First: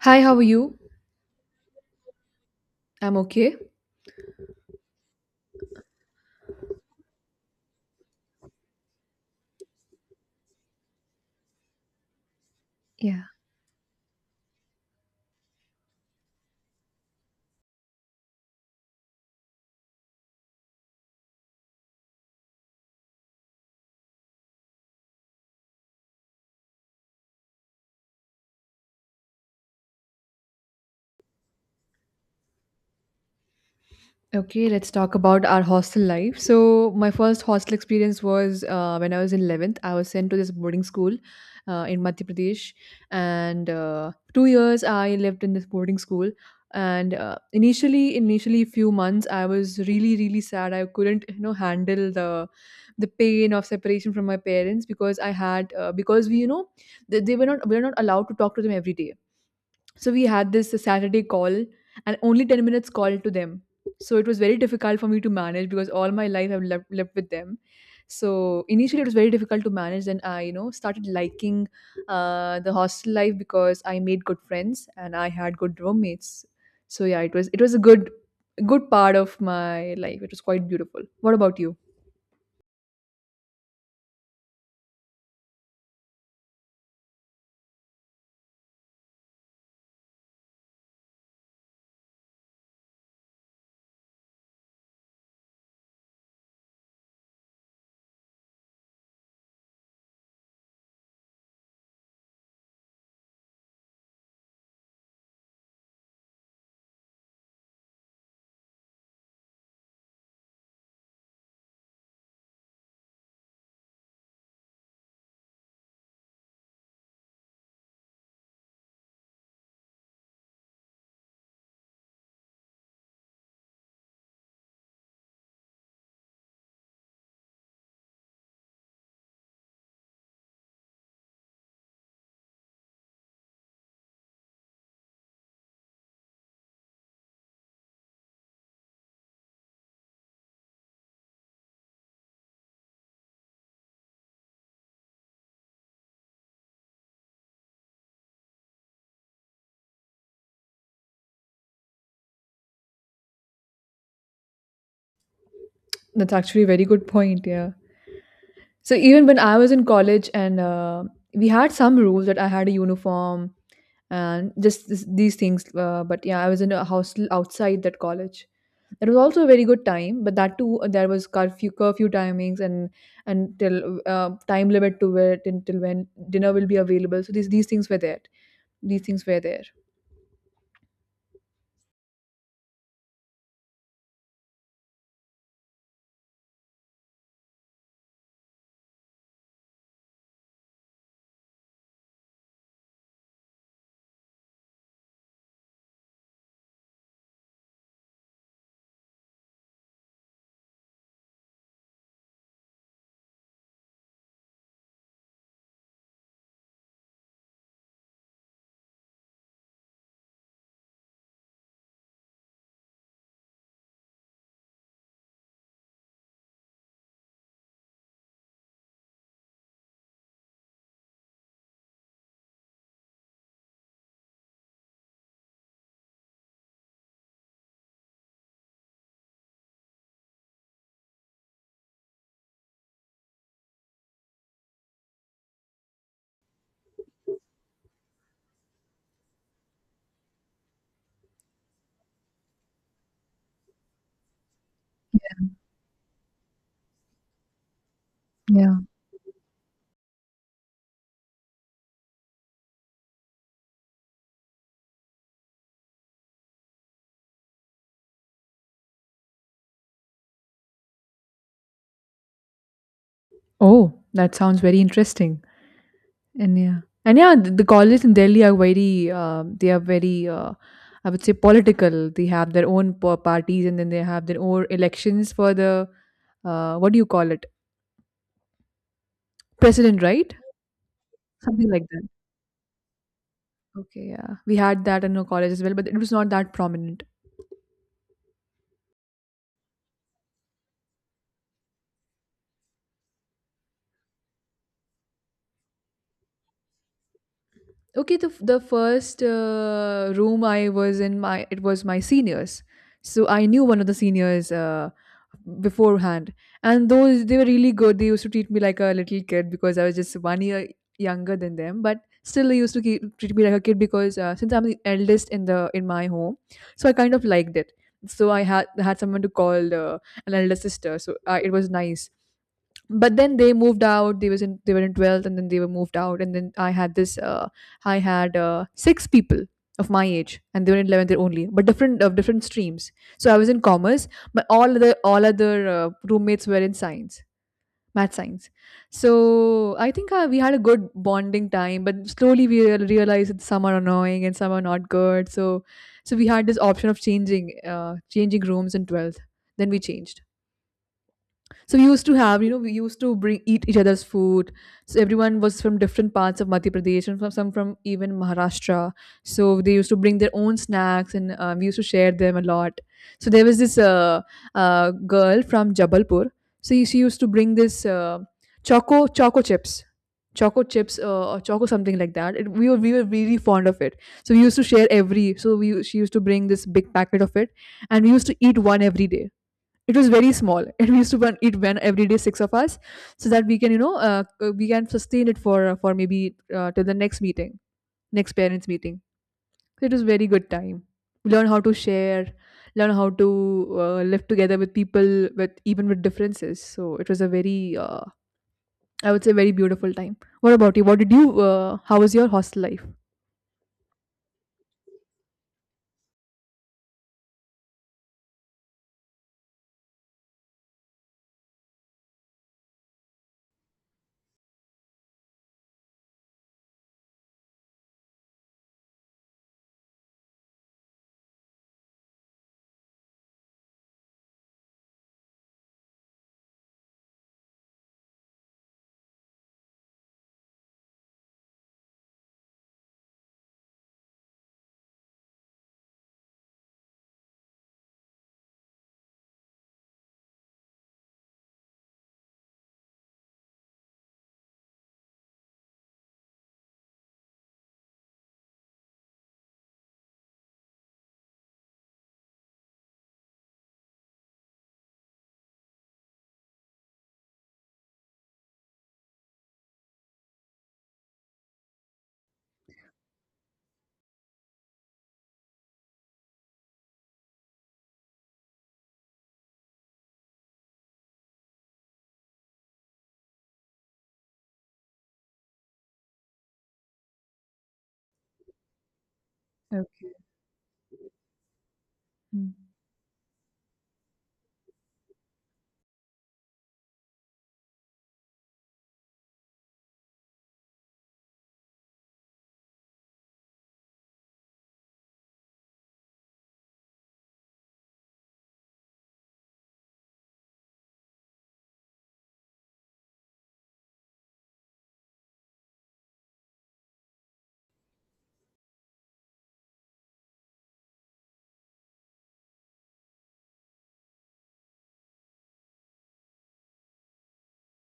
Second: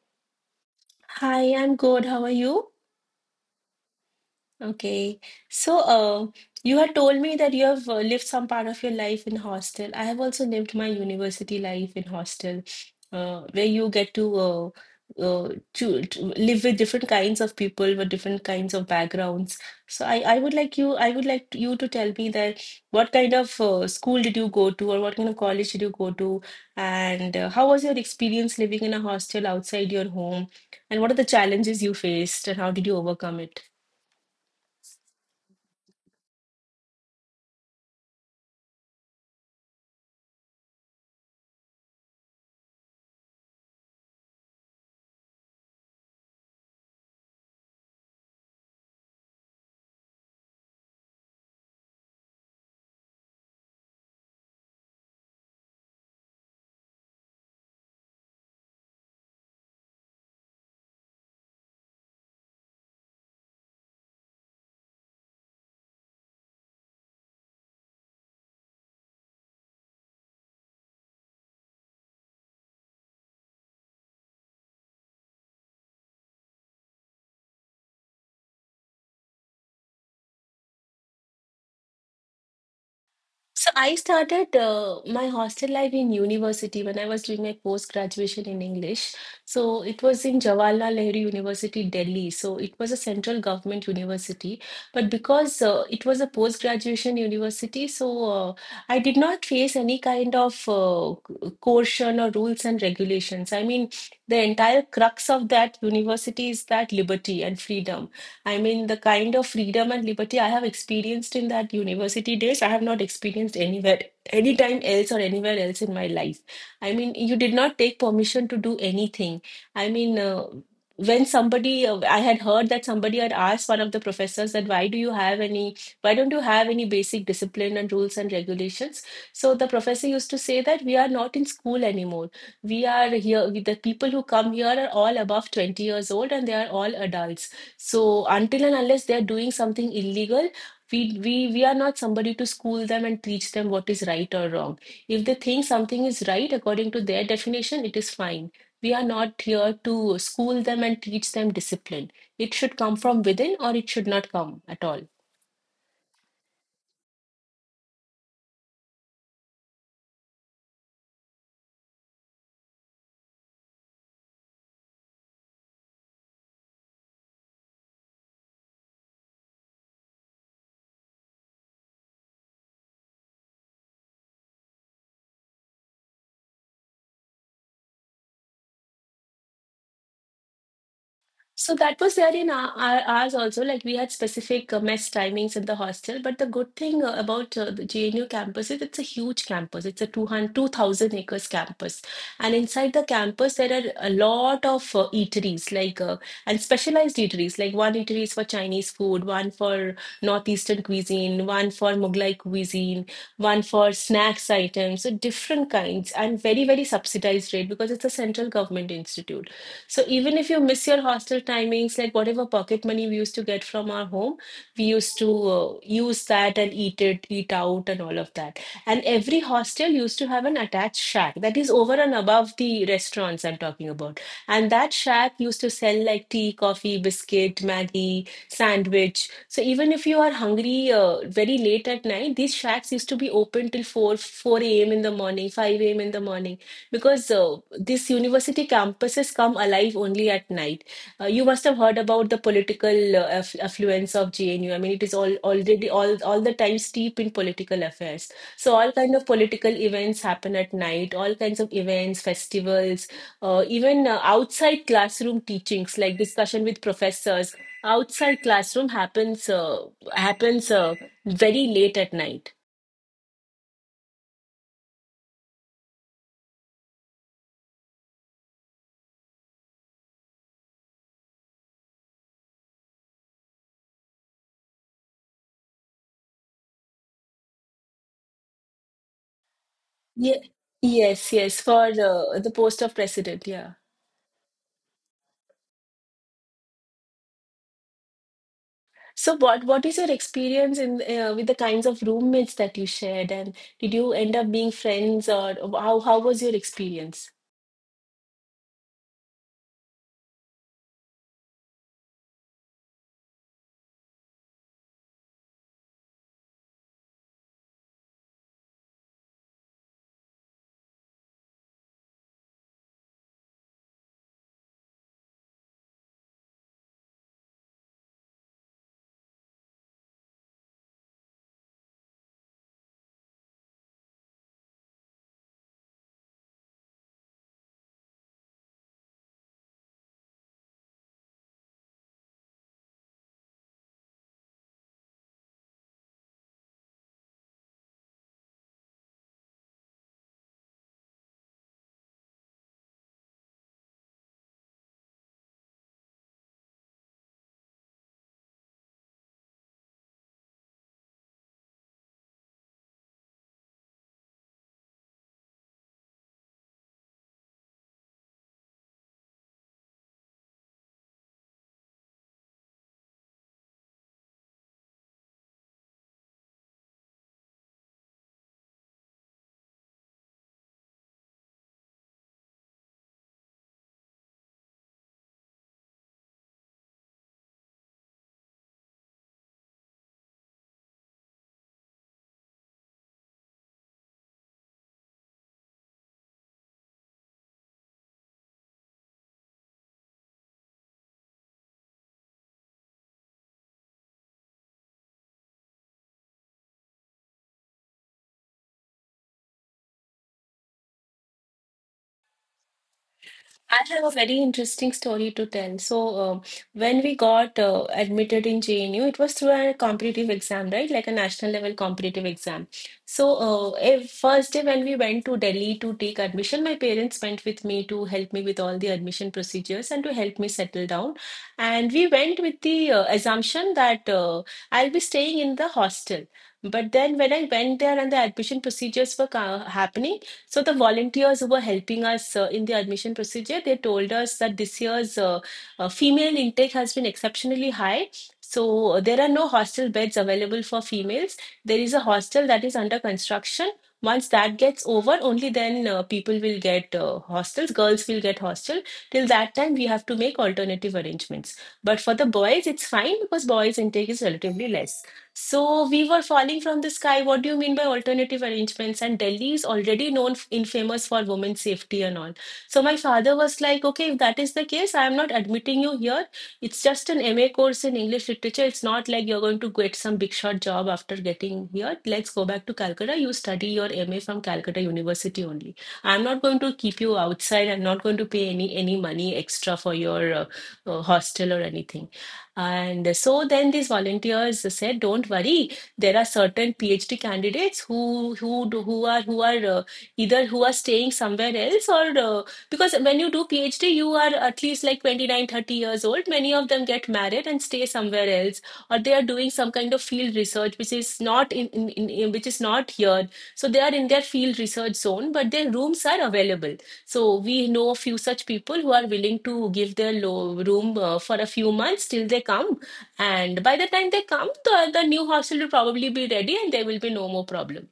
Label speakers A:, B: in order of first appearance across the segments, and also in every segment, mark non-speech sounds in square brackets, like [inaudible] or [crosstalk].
A: Hi, how are you?
B: Hi, I'm good. How are you?
A: I'm okay.
B: Okay. So, uh, you had told me that you have lived some part of your life in hostel. I have also lived my university life in hostel, where you get uh, to live with different kinds of people with different kinds of backgrounds. So, I would like you to tell me that what kind of school did you go to, or what kind of college did you go to, and how was your experience living in a hostel outside your home, and what are the challenges you faced, and how did you overcome it?
A: Okay, let's talk about our hostel life. So, my first hostel experience was when I was in 11th. I was sent to this boarding school in Madhya Pradesh, and 2 years I lived in this boarding school. And initially, few months, I was really, really sad. I couldn't, handle the pain of separation from my parents, because I had because we, you know, they were not we were not allowed to talk to them every day. So we had this Saturday call, and only 10 minutes call to them. So it was very difficult for me to manage, because all my life I've lived with them. So initially it was very difficult to manage. Then I, started liking the hostel life, because I made good friends and I had good roommates. So yeah, it was a good part of my life. It was quite beautiful. What about you?
B: So I started my hostel life in university when I was doing my post graduation in English. So it was in Jawaharlal Nehru University, Delhi. So it was a central government university, but because it was a post graduation university, I did not face any kind of coercion or rules and regulations. I mean, the entire crux of that university is that liberty and freedom. I mean, the kind of freedom and liberty I have experienced in that university days, I have not experienced anywhere, anytime else or anywhere else in my life. I mean, you did not take permission to do anything. I mean, uh, I had heard that somebody had asked one of the professors that why don't you have any basic discipline and rules and regulations? So the professor used to say that we are not in school anymore. We are here, we- The people who come here are all above 20 years old and they are all adults. So until and unless they are doing something illegal, we are not somebody to school them and teach them what is right or wrong. If they think something is right according to their definition, it is fine. We are not here to school them and teach them discipline. It should come from within or it should not come at all.
A: That's actually a very good point. Yeah. So even when I was in college, and we had some rules that I had a uniform and just these things. But yeah, I was in a hostel outside that college. It was also a very good time, but that too, there was curfew timings, and till, time limit to it, until when dinner will be available. So these things were there. These things were there.
B: So that was there in ours also. Like we had specific mess timings in the hostel. But the good thing about the JNU campus is it's a huge campus. It's a 200 2,000 acres campus. And inside the campus, there are a lot of eateries, and specialized eateries. Like one eatery is for Chinese food, one for Northeastern cuisine, one for Mughlai cuisine, one for snacks items. So different kinds and very, very subsidized rate because it's a central government institute. So even if you miss your hostel timings, like whatever pocket money we used to get from our home, we used to use that and eat out, and all of that. And every hostel used to have an attached shack that is over and above the restaurants I'm talking about. And that shack used to sell like tea, coffee, biscuit, Maggie, sandwich. So even if you are hungry very late at night, these shacks used to be open till 4 a.m. in the morning, 5 a.m. in the morning because this university campuses come alive only at night. You must have heard about the political affluence of JNU. I mean, it is all already all the time steep in political affairs. So
A: Yeah.
B: all kind of political events happen at night. All kinds of events, festivals, even outside classroom teachings like discussion with professors outside classroom happens very late at night.
A: Oh, that sounds very interesting. And yeah, the colleges in Delhi are very, I would say, political. They have their own parties, and then they have their own elections for the, what do you call it, president, right?
B: Yeah. Yes, yes,
A: Something like
B: for
A: that.
B: the post of president. Yeah.
A: Okay, yeah, we had that in our college as well, but it was not that prominent.
B: So what is your experience in with the kinds of roommates that you shared, and did you end up being friends, or how was your experience?
A: Okay, the first room I was in, my it was my seniors, so I knew one of the seniors beforehand, and those they were really good. They used to treat me like a little kid because I was just one year younger than them, but still they used to treat me like a kid, because, since I'm the eldest in my home, so I kind of liked it. So I had someone to call an elder sister, so, it was nice. But then they moved out. They were in 12th, and then they were moved out. And then I had six people of my age, and they were in 11th year only, but different of different streams. So I was in commerce, but all other roommates were in science. Math, science. So I think, we had a good bonding time, but slowly we realized that some are annoying and some are not good. So so we had this option of changing rooms in 12th. Then we changed. So we used to have, you know, we used to bring eat each other's food. So everyone was from different parts of Madhya Pradesh, and from even Maharashtra. So they used to bring their own snacks, and we used to share them a lot. So there was this, girl from Jabalpur. So she used to bring this, choco chips. Choco chips, or choco, something like that. We were really fond of it. So we used to share every. So we she used to bring this big packet of it, and we used to eat one every day. It was very small. [laughs] And we used to eat one every day, six of us, so that we can, sustain it for, for maybe, till the next meeting, next parents meeting. So it was very good time. Learn how to share. Learn how to live together with people, with even with differences. So it was a very, I would say, very beautiful time. What about you? What did you, how was your hostel life?
B: I have a very interesting story to tell. So, when we got admitted in JNU, it was through a competitive exam, right? Like a national level competitive exam. So, first day when we went to Delhi to take admission, my parents went with me to help me with all the admission procedures and to help me settle down. And we went with the assumption that I'll be staying in the hostel. But then when I went there and the admission procedures were happening, so the volunteers who were helping us in the admission procedure, they told us that this year's female intake has been exceptionally high. So there are no hostel beds available for females. There is a hostel that is under construction. Once that gets over, only then people will get hostels. Girls will get hostel. Till that time, we have to make alternative arrangements. But for the boys, it's fine because boys' intake is relatively less. So we were falling from the sky. What do you mean by alternative arrangements? And Delhi is already known infamous for women's safety and all. So my father was like, okay, if that is the case, I am not admitting you here. It's just an MA course in English literature. It's not like you're going to get some big shot job after getting here. Let's go back to Calcutta. You study your MA from Calcutta University only. I'm not going to keep you outside. I'm not going to pay any money extra for
A: Okay.
B: your hostel or anything.
A: Mm.
B: And so then these volunteers said, "Don't worry, there are certain PhD candidates who do- who are either who are staying somewhere else or because when you do PhD, you are at least like 29, 30 years old. Many of them get married and stay somewhere else, or they are doing some kind of field research which is not which is not here. So they are in their field research zone, but their rooms are available." So we know a few such people who are willing to give their low room for a few months till they come. And by the time they come, the new hostel will probably be ready and there will be no more problem.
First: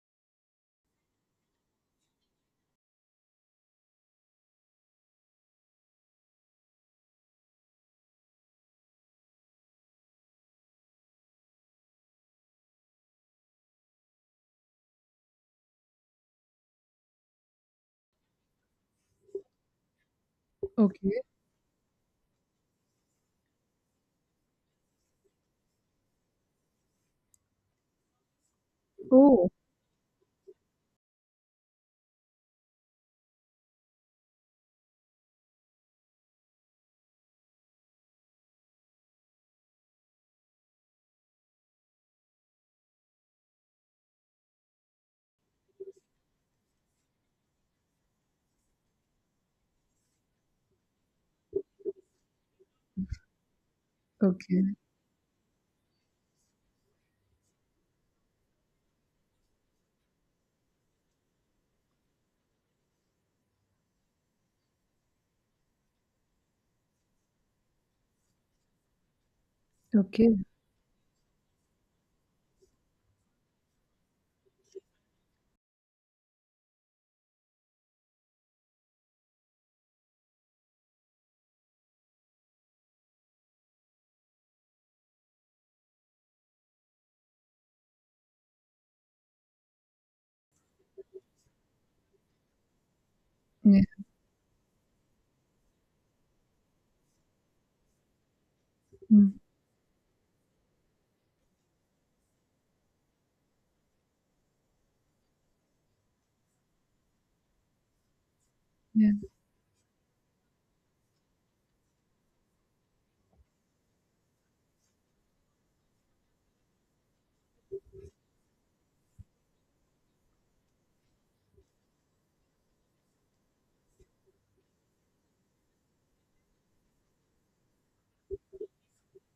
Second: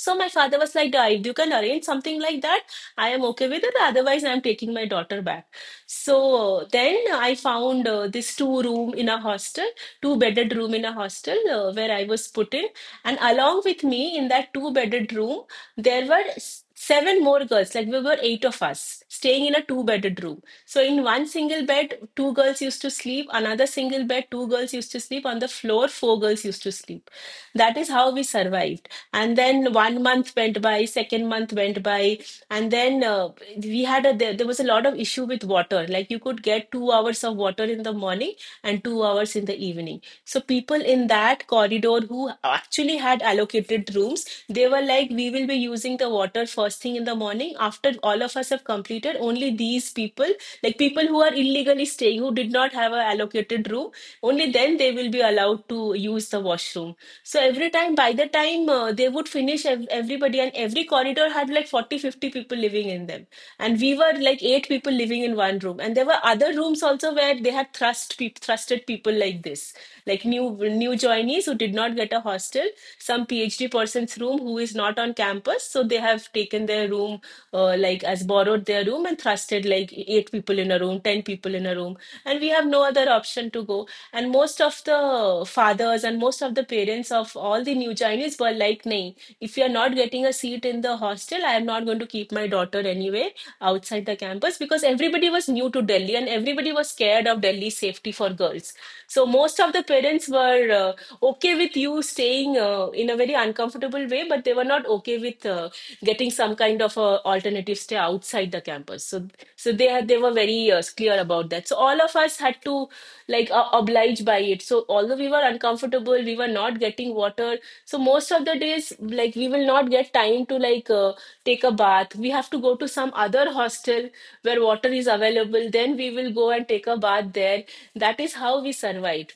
B: So my father was like, "Da, if you can arrange something like that, I am okay with it. Otherwise, I am taking my daughter back. So then I found this two room in a hostel, two bedded room in a hostel where I was put in. And along with me in that two bedded room, there were seven more girls. Like we were eight of us staying in a two bedded room. So in
A: Okay.
B: one single bed, two girls used to sleep. Another single bed, two girls used to sleep. On the floor, four girls used to sleep. That is how we survived, and
A: Oh,
B: then one month went by, second month went by, and then we had there was a lot of issue with water. Like you could get 2 hours of water in the morning and 2 hours in the evening. So people in that corridor who actually had allocated rooms, they were like, we will be using the water first thing in the morning. After all of us have completed, only these people, like people who are illegally staying, who did not have a allocated room, only
A: okay.
B: then they will be allowed to use the washroom. So every time, by the time they would finish everybody, and every corridor had like 40, 50 people living in them. And we were like eight people living in one room. And there were other rooms also where they had thrusted people like this, like
A: Okay.
B: new joinees who did not get a hostel, some PhD person's room who is not on campus. So they have taken their room, like as borrowed their room, and thrusted like eight people in a room, 10 people in a room. And we have no other option to go. And most of the fathers and most of the parents of all the new Chinese were like, "Nahin, if you are not getting a seat in the hostel, I am not going to keep my daughter anyway
A: Yeah.
B: outside the campus, because everybody was new to Delhi and everybody was scared of Delhi's safety for girls. So
A: Mm.
B: most of the parents were okay with you staying in a very uncomfortable way, but they were not okay with getting some kind of a alternative stay outside the campus.
A: Yeah.
B: So they were very clear about that. So all of us had to obliged by it, so although we were uncomfortable, we were not getting water. So most of the days, like, we will not get time to take a bath. We have to go to some other hostel where water is available, then we will go and take a bath there. That is how we survived.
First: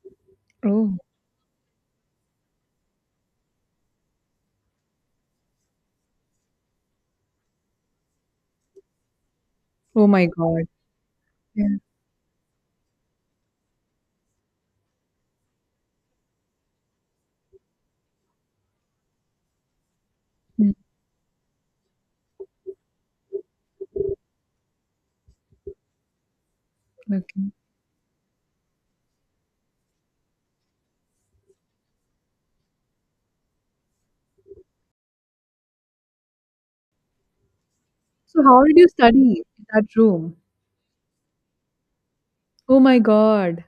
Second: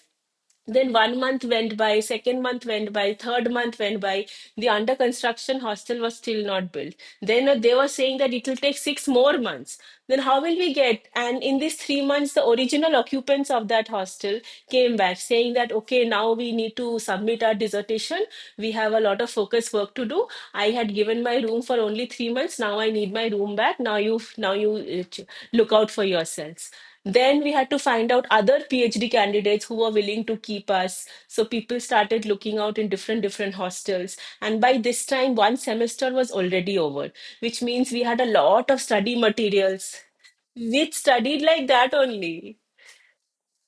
B: Then
A: Oh.
B: 1 month went by, second month went by, third month went by. The under construction hostel was still not built. Then they were saying that it will take 6 more months.
A: Oh
B: Then
A: my
B: how will
A: God.
B: we get? And in these
A: Yeah.
B: 3 months, the original occupants of that hostel came back saying that, okay, now we need to submit our dissertation. We have a lot of focus work to do. I
A: Mm.
B: had given my room for only 3 months. Now I need my room back. Now you look out for yourselves. Then
A: Okay.
B: we had to find out other phd candidates who were willing to keep us, so people started looking out in different different hostels. And by this time 1 semester was already over, which means we had a
A: So how
B: lot
A: did
B: of
A: you
B: study
A: study in
B: materials.
A: that room?
B: We studied like that only.
A: Oh my God.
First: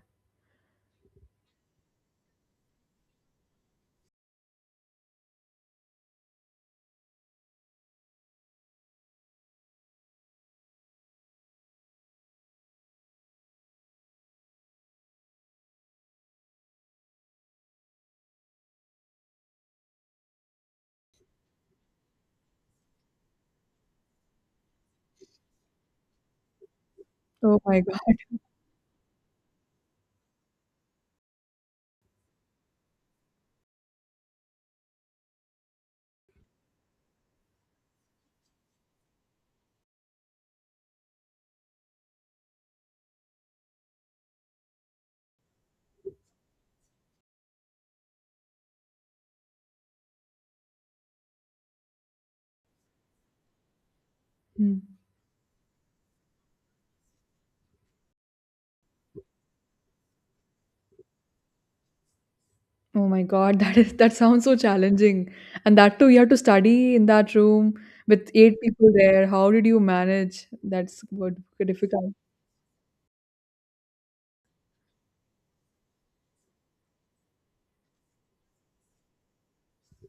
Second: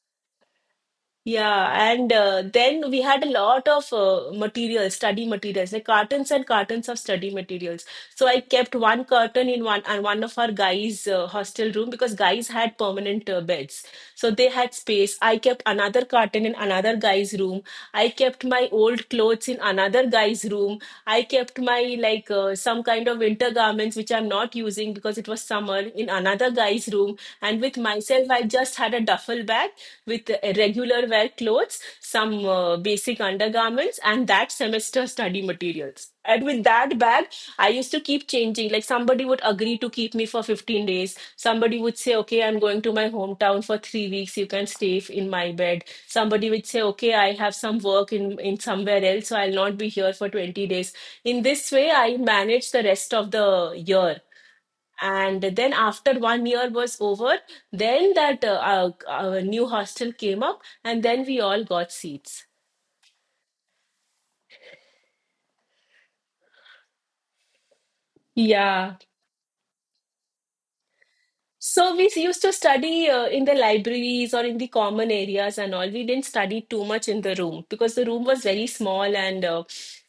B: Yeah, and then we had a lot of materials, study materials, like cartons and cartons of study materials. So I kept one curtain in one and one of our guys' hostel room, because guys had permanent beds, so they had space. I kept another curtain in another guy's room. I kept my old clothes in another guy's room. I kept my some kind of winter garments which I'm not using because it was summer in another guy's room. And
A: Oh
B: with
A: my God.
B: myself, I just had a duffel bag with regular wear clothes, some basic undergarments, and that semester study materials. And with that bag, I used to keep changing. Like somebody would agree to keep me for 15 days. Somebody would say, okay, I'm going to my hometown for 3 weeks. You can stay in my bed. Somebody would say, okay, I have some work in somewhere else, so I'll not be here for 20 days. In this way, I managed the rest of the year.
A: Mm.
B: And then after 1 year was over, then that new hostel came up, and then we all got seats.
A: Oh my God. [laughs] That sounds so challenging. And that too, you have to study in that room with eight people
B: Yeah.
A: there. How did you manage? That's good,
B: So we
A: difficult.
B: used to study in the libraries or in the common areas and all. We didn't study too much in the room because the room was very small and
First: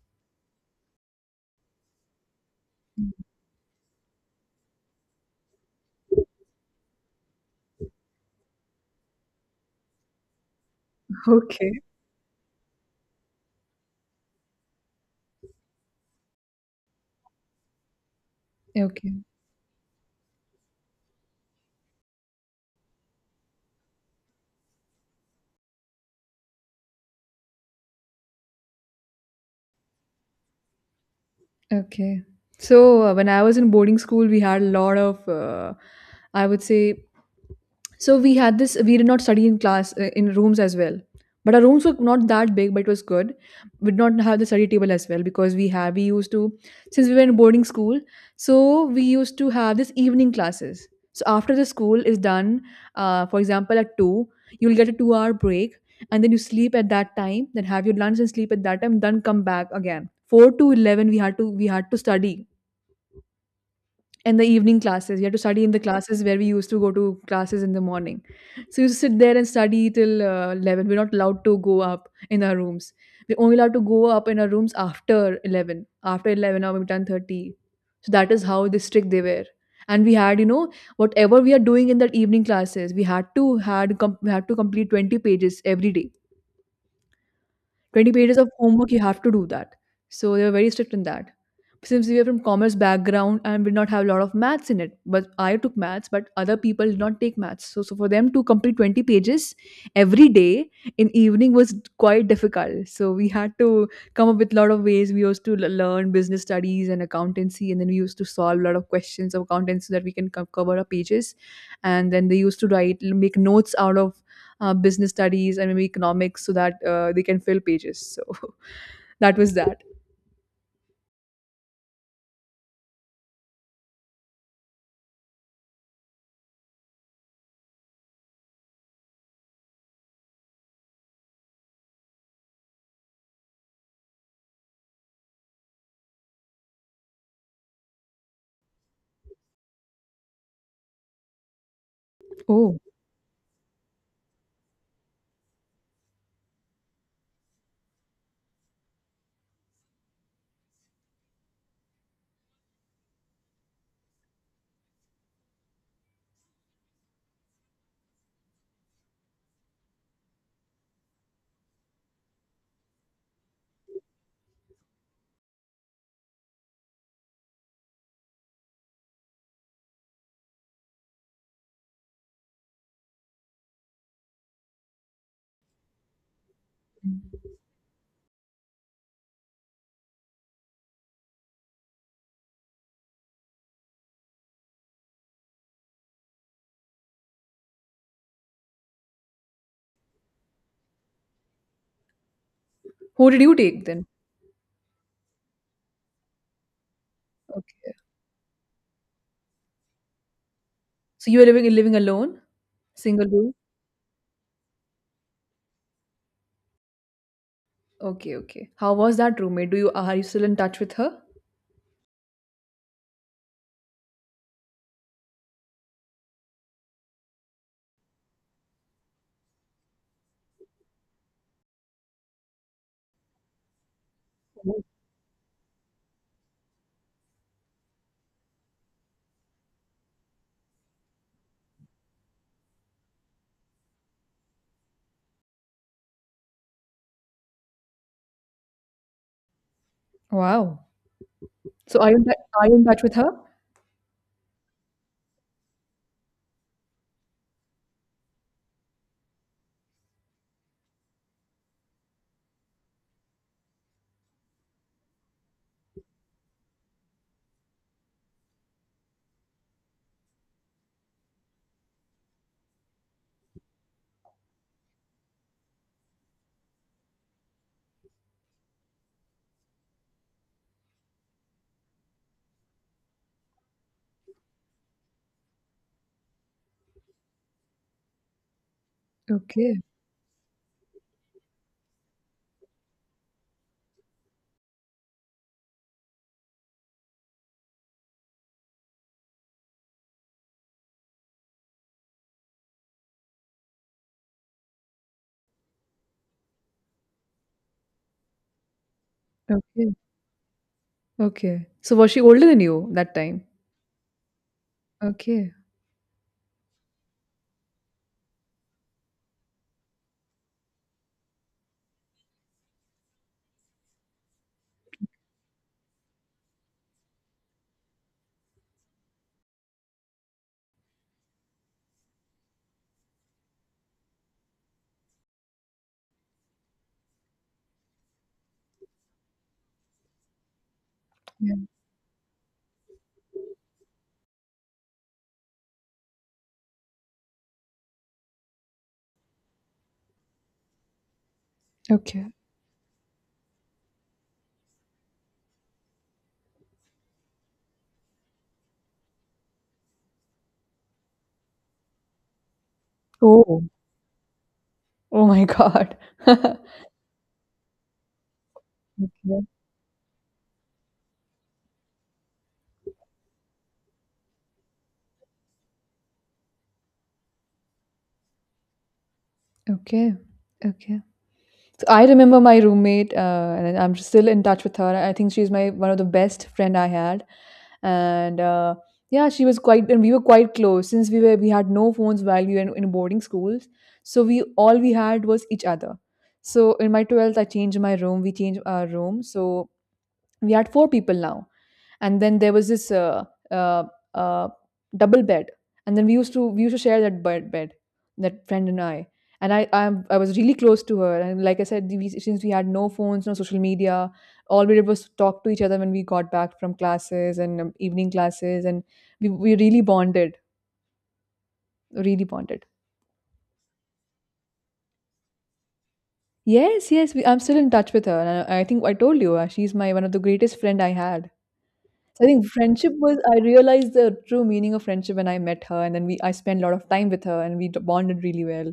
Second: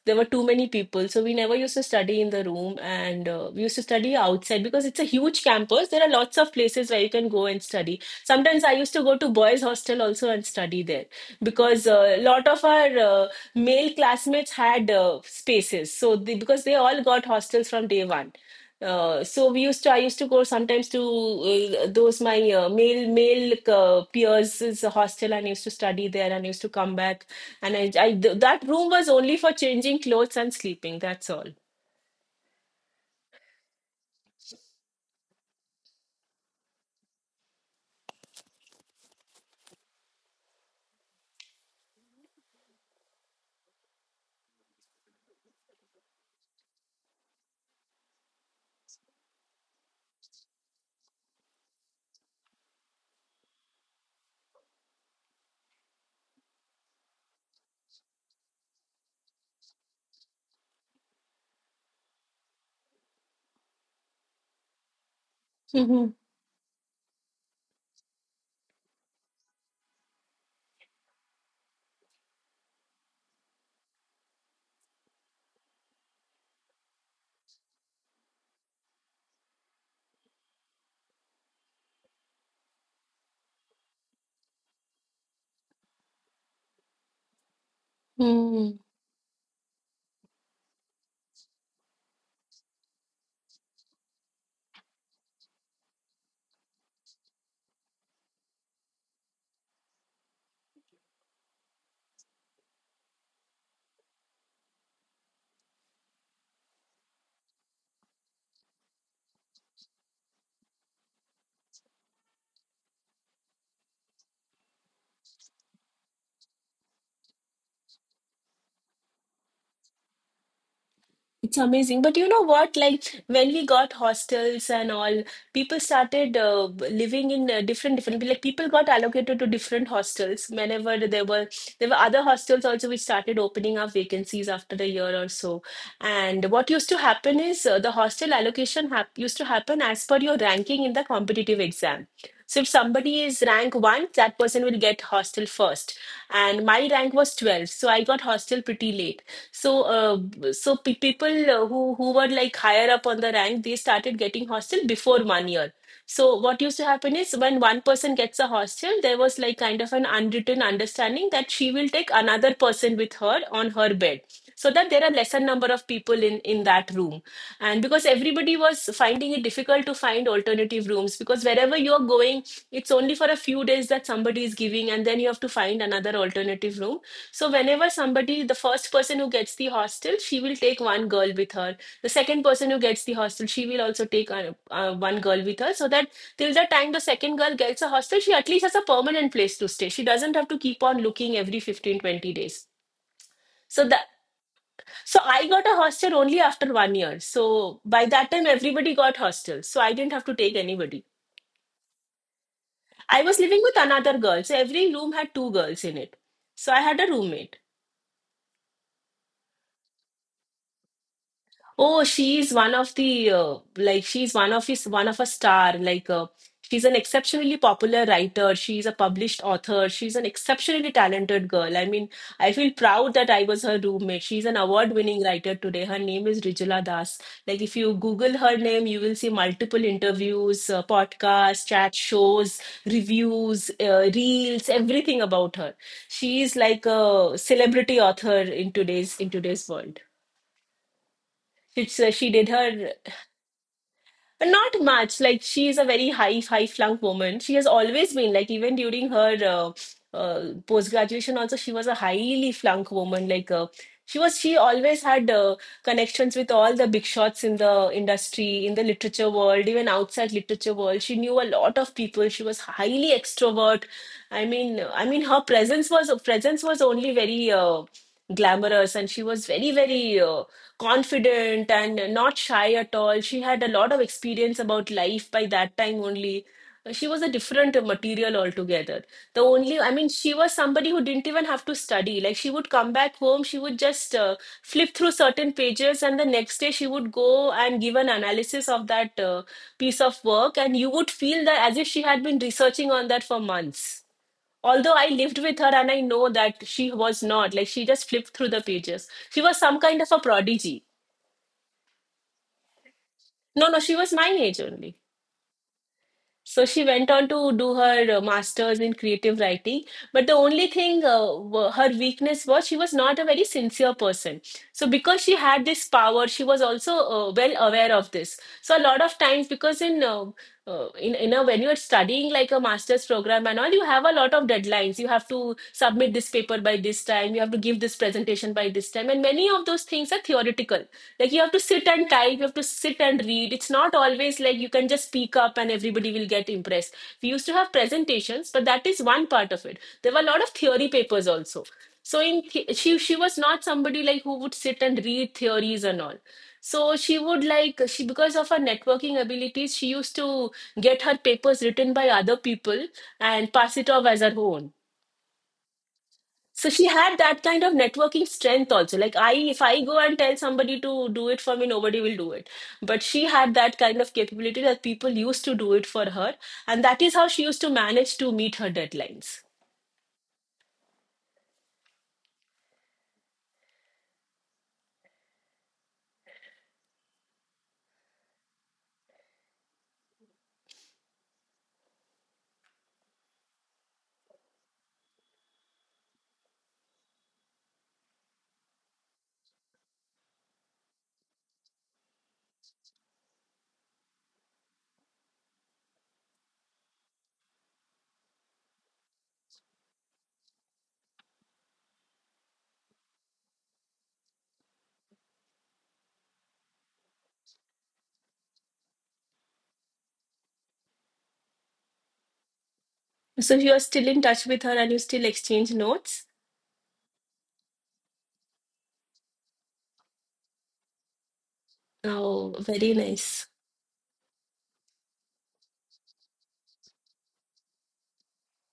B: there were too many people. So we never used to study in the room, and we used to study outside because it's a huge campus. There are lots of places where you can go and study. Sometimes I used to go to boys' hostel also and study there
A: Okay.
B: because a lot of our male classmates had spaces. So they, because they all got hostels from day one.
A: Okay.
B: So I used to go sometimes to those my male peers' hostel and used to study there and used to come back. And that room was only for changing clothes and sleeping. That's all.
A: Okay. So, when I was in boarding school, we had a lot of, I would say, so we had this we did not study in class, in rooms as well. But our rooms were not that big, but it was good. We did not have the study table as well, because we used to, since we were in boarding school, so we used to have this evening classes. So after the school is done, for example, at 2, you'll get a 2-hour break. And then you sleep at that time, then have your lunch and sleep at that time, then come back again. 4 to 11 we had to study, and the evening classes. You had to study in the classes where we used to go to classes in the morning. So you used to sit there and study till, 11. We're not allowed to go up in our rooms. We're only allowed to go up in our rooms after 11, or maybe 10:30. So that is how the strict they were. And we had, whatever we are doing in that evening classes, we had to complete 20 pages every day. 20 pages of
B: Mm-hmm.
A: homework, you have to do that. So they were very strict in that, since we were from commerce background, and did not have a lot of maths in it. But I took maths, but other people did not take maths. So, for them to complete 20 pages every day in evening was quite difficult. So we had to come up with a lot of ways. We used to learn business studies and accountancy, and then we used to solve a lot of questions of accountancy, so that we can cover our pages. And then they used to write make notes out of, business studies and maybe economics, so that, they can fill pages. So [laughs] that was that.
B: It's amazing. But you know what? Like when we got hostels and all, people started living in different different, like people got allocated to different hostels whenever there were other hostels also which started opening up vacancies after a year or so. And what used to happen is the hostel allocation hap used to happen as per your ranking in the competitive exam. So if
A: Oh.
B: somebody is rank one, that person will get hostel first. And my rank was 12, so I got hostel pretty late. So, so pe people who were like higher up on the rank, they started getting hostel before 1 year. So, what used to happen is when one person gets a hostel, there was like kind of an unwritten understanding that she will take another person with her on her bed, so that there are lesser number of people in that room. And because everybody was finding it difficult to find alternative rooms, because wherever you're going, it's only for a few days that somebody is giving, and then you have to find another alternative room. So whenever somebody, the first person who gets the hostel, she will take one girl with her. The second person who gets the hostel, she will also take one girl with her, so that till the time the second girl gets a hostel, she at least has a permanent place to stay. She doesn't have to keep on looking every 15-20 days.
A: Who did you take
B: So that
A: then?
B: so I got a hostel only after 1 year. So
A: Okay.
B: by that time everybody got hostels. So I didn't have to take anybody.
A: So you were living alone?
B: I
A: Single
B: was
A: room?
B: living with another girl. So every room had two girls in it. So I had a roommate.
A: Okay, okay. How was that roommate? Do you Are you still in touch with her?
B: Oh, she is one of the like she's one of a star. She's an exceptionally popular writer. She's a published author. She's an exceptionally talented girl. I mean, I feel proud that I was her roommate. She's an
A: Mhm.
B: award-winning writer today. Her name is Rijula Das. Like if you Google her name, you will see multiple interviews, podcasts, chat shows, reviews, reels, everything about her. She is like a celebrity author in today's world.
A: Wow.
B: It's,
A: So are you
B: she did
A: are you in
B: her
A: touch with her?
B: but not much. Like she is a very high flunk woman. She has always been, like, even during her post graduation also she was a highly flunk woman. She always had connections with all the big shots in the industry, in the literature world, even outside literature world. She knew a lot of people. She was highly extrovert. I mean, her presence was only very glamorous, and she was very, very, confident and not shy at all. She had a lot of experience about life by that time only. She was a different material altogether. The only,
A: Okay,
B: I mean, she was somebody who didn't even have to study. Like, she would come back home, she would just flip through certain pages, and the next day she would go and give an analysis of that piece of work. And you would feel that as if she had been researching on that for months. Although I lived with her and I know that she was not, like, she just flipped through the pages. She was some
A: okay,
B: kind of a prodigy.
A: okay. So was she older than you that time?
B: No, no, she was my age only.
A: Okay.
B: So she went on to do her master's in creative writing. But the only thing, her weakness was she was not a very sincere person. So because she had this power, she was also well aware of this. So a lot of times, because in in, you know, when you're studying like a master's program and all, you have a lot of deadlines. You have to submit this paper by this time, you have to give this presentation by this time, and many of those things are theoretical. Like, you have
A: Yeah.
B: to sit and type, you have to sit and read. It's not always like you can just speak up and everybody will get impressed. We used to have presentations, but that is one part of it. There were a lot of theory papers also. So
A: Okay.
B: she was not somebody like who would sit and read theories and all. So she would like, she, because of her networking abilities, she used to get her papers written by other people and
A: Oh.
B: pass it off as her own.
A: Oh my God. [laughs]
B: So she had that kind of networking strength also. Like I,
A: Okay.
B: if I go and tell somebody to do it for me, nobody will do it. But she had that kind of capability that people used to do it for her, and that is how she used to manage to meet her deadlines.
A: Okay. Okay. So I remember my roommate, and I'm still in touch with her. I think she's my one of the best friend I had, and, yeah, she was quite, and we were quite close, since we had no phones while we were in boarding schools. So we all we had was each other. So in my 12th, I changed my room. We changed our room. So we had four people now, and then there was this, uh, uh, double bed. And then we used to share that bed, that friend and I. And I was really close to her. And like I said, since we had no phones, no social media, all we did was talk to each other when we got back from classes, and, evening classes. And we really bonded. Really bonded.
B: So you are still in touch with her and you still exchange notes?
A: Yes, yes, I'm still in touch with her, and, I think I told you, she's my one of the greatest friend I had. I think
B: Oh, very
A: friendship was I
B: nice.
A: realized the true meaning of friendship when I met her, and then we I spent a lot of time with her, and we bonded really well.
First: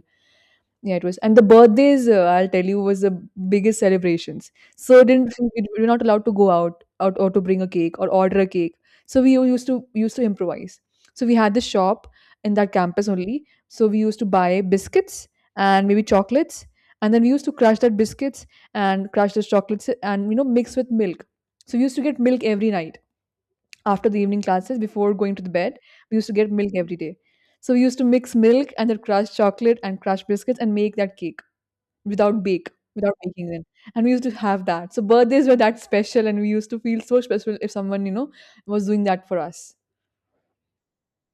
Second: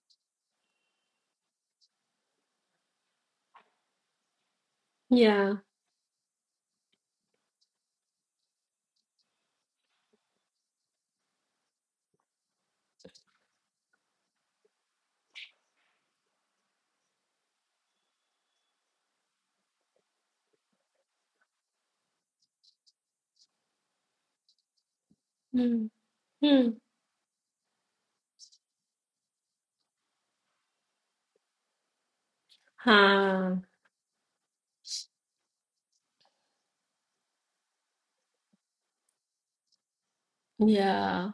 A: Yeah, it was. And the birthdays, I'll tell you, was the biggest celebrations. So, didn't
B: Yeah.
A: we were not allowed to go out, or to bring a cake or order a cake. So we used to improvise. So we had this shop in that campus only. So we used to buy biscuits and maybe chocolates. And then we used to crush that biscuits and crush those chocolates, and mix with milk. So we used to get milk every night after the evening classes, before going to the bed.
B: Hmm.
A: We used to get milk
B: Hmm.
A: every day. So we used to mix milk, and then crush chocolate and crush biscuits, and make that cake without bake, without baking
B: Huh.
A: them. And we used to have that, so birthdays were that special, and we used to feel so special if someone, was doing that for us.
B: Yeah,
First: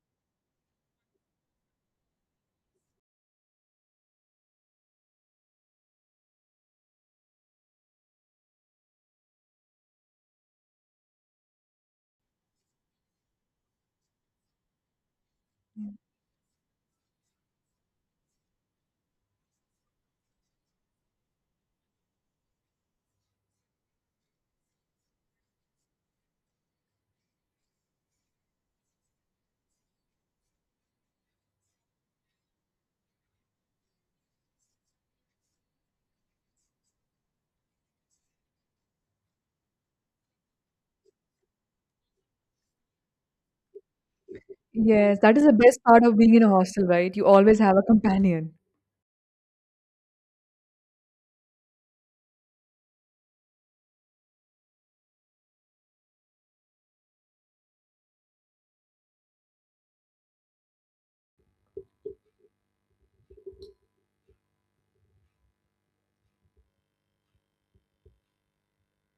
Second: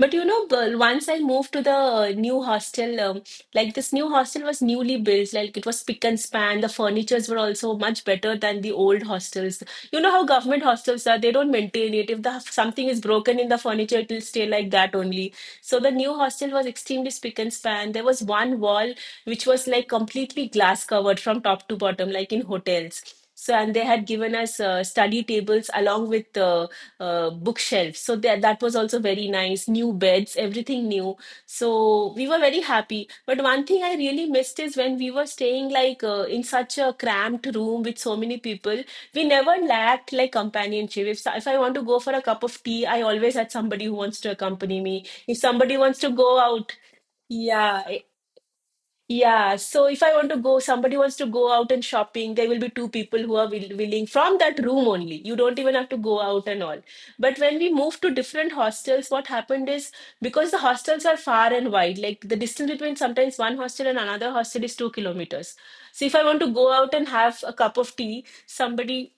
B: but you know, once I moved to the new hostel, like this new hostel was newly built, like it was spick and span. The furnitures were also much better than the old hostels. You know how government hostels are, they don't maintain it. If the something is broken in the furniture, it will stay like that only. So the
A: Mm.
B: new hostel was extremely spick and span. There was one wall which was like completely glass covered from top to bottom, like in hotels. So, and they had given us study tables along with bookshelf. So that that was also very nice. New beds, everything new. So we were very happy. But one thing I really missed is when we were staying in such a cramped room with so many people, we never lacked like companionship. If so, if I want to go for a cup of tea, I always had somebody who wants to accompany me.
A: Yes, that
B: If
A: is the
B: somebody
A: best
B: wants
A: part
B: to
A: of being
B: go
A: in a
B: out,
A: hostel, right? You always have a
B: yeah.
A: companion.
B: Yeah, so if I want to go, somebody wants to go out and shopping, there will be two people who are willing from that room only. You don't even have to go out and all. But when we moved to different hostels, what happened is because the hostels are far and wide, like the distance between sometimes one hostel and another hostel is 2 kilometers. So if I want to go out and have a cup of tea, somebody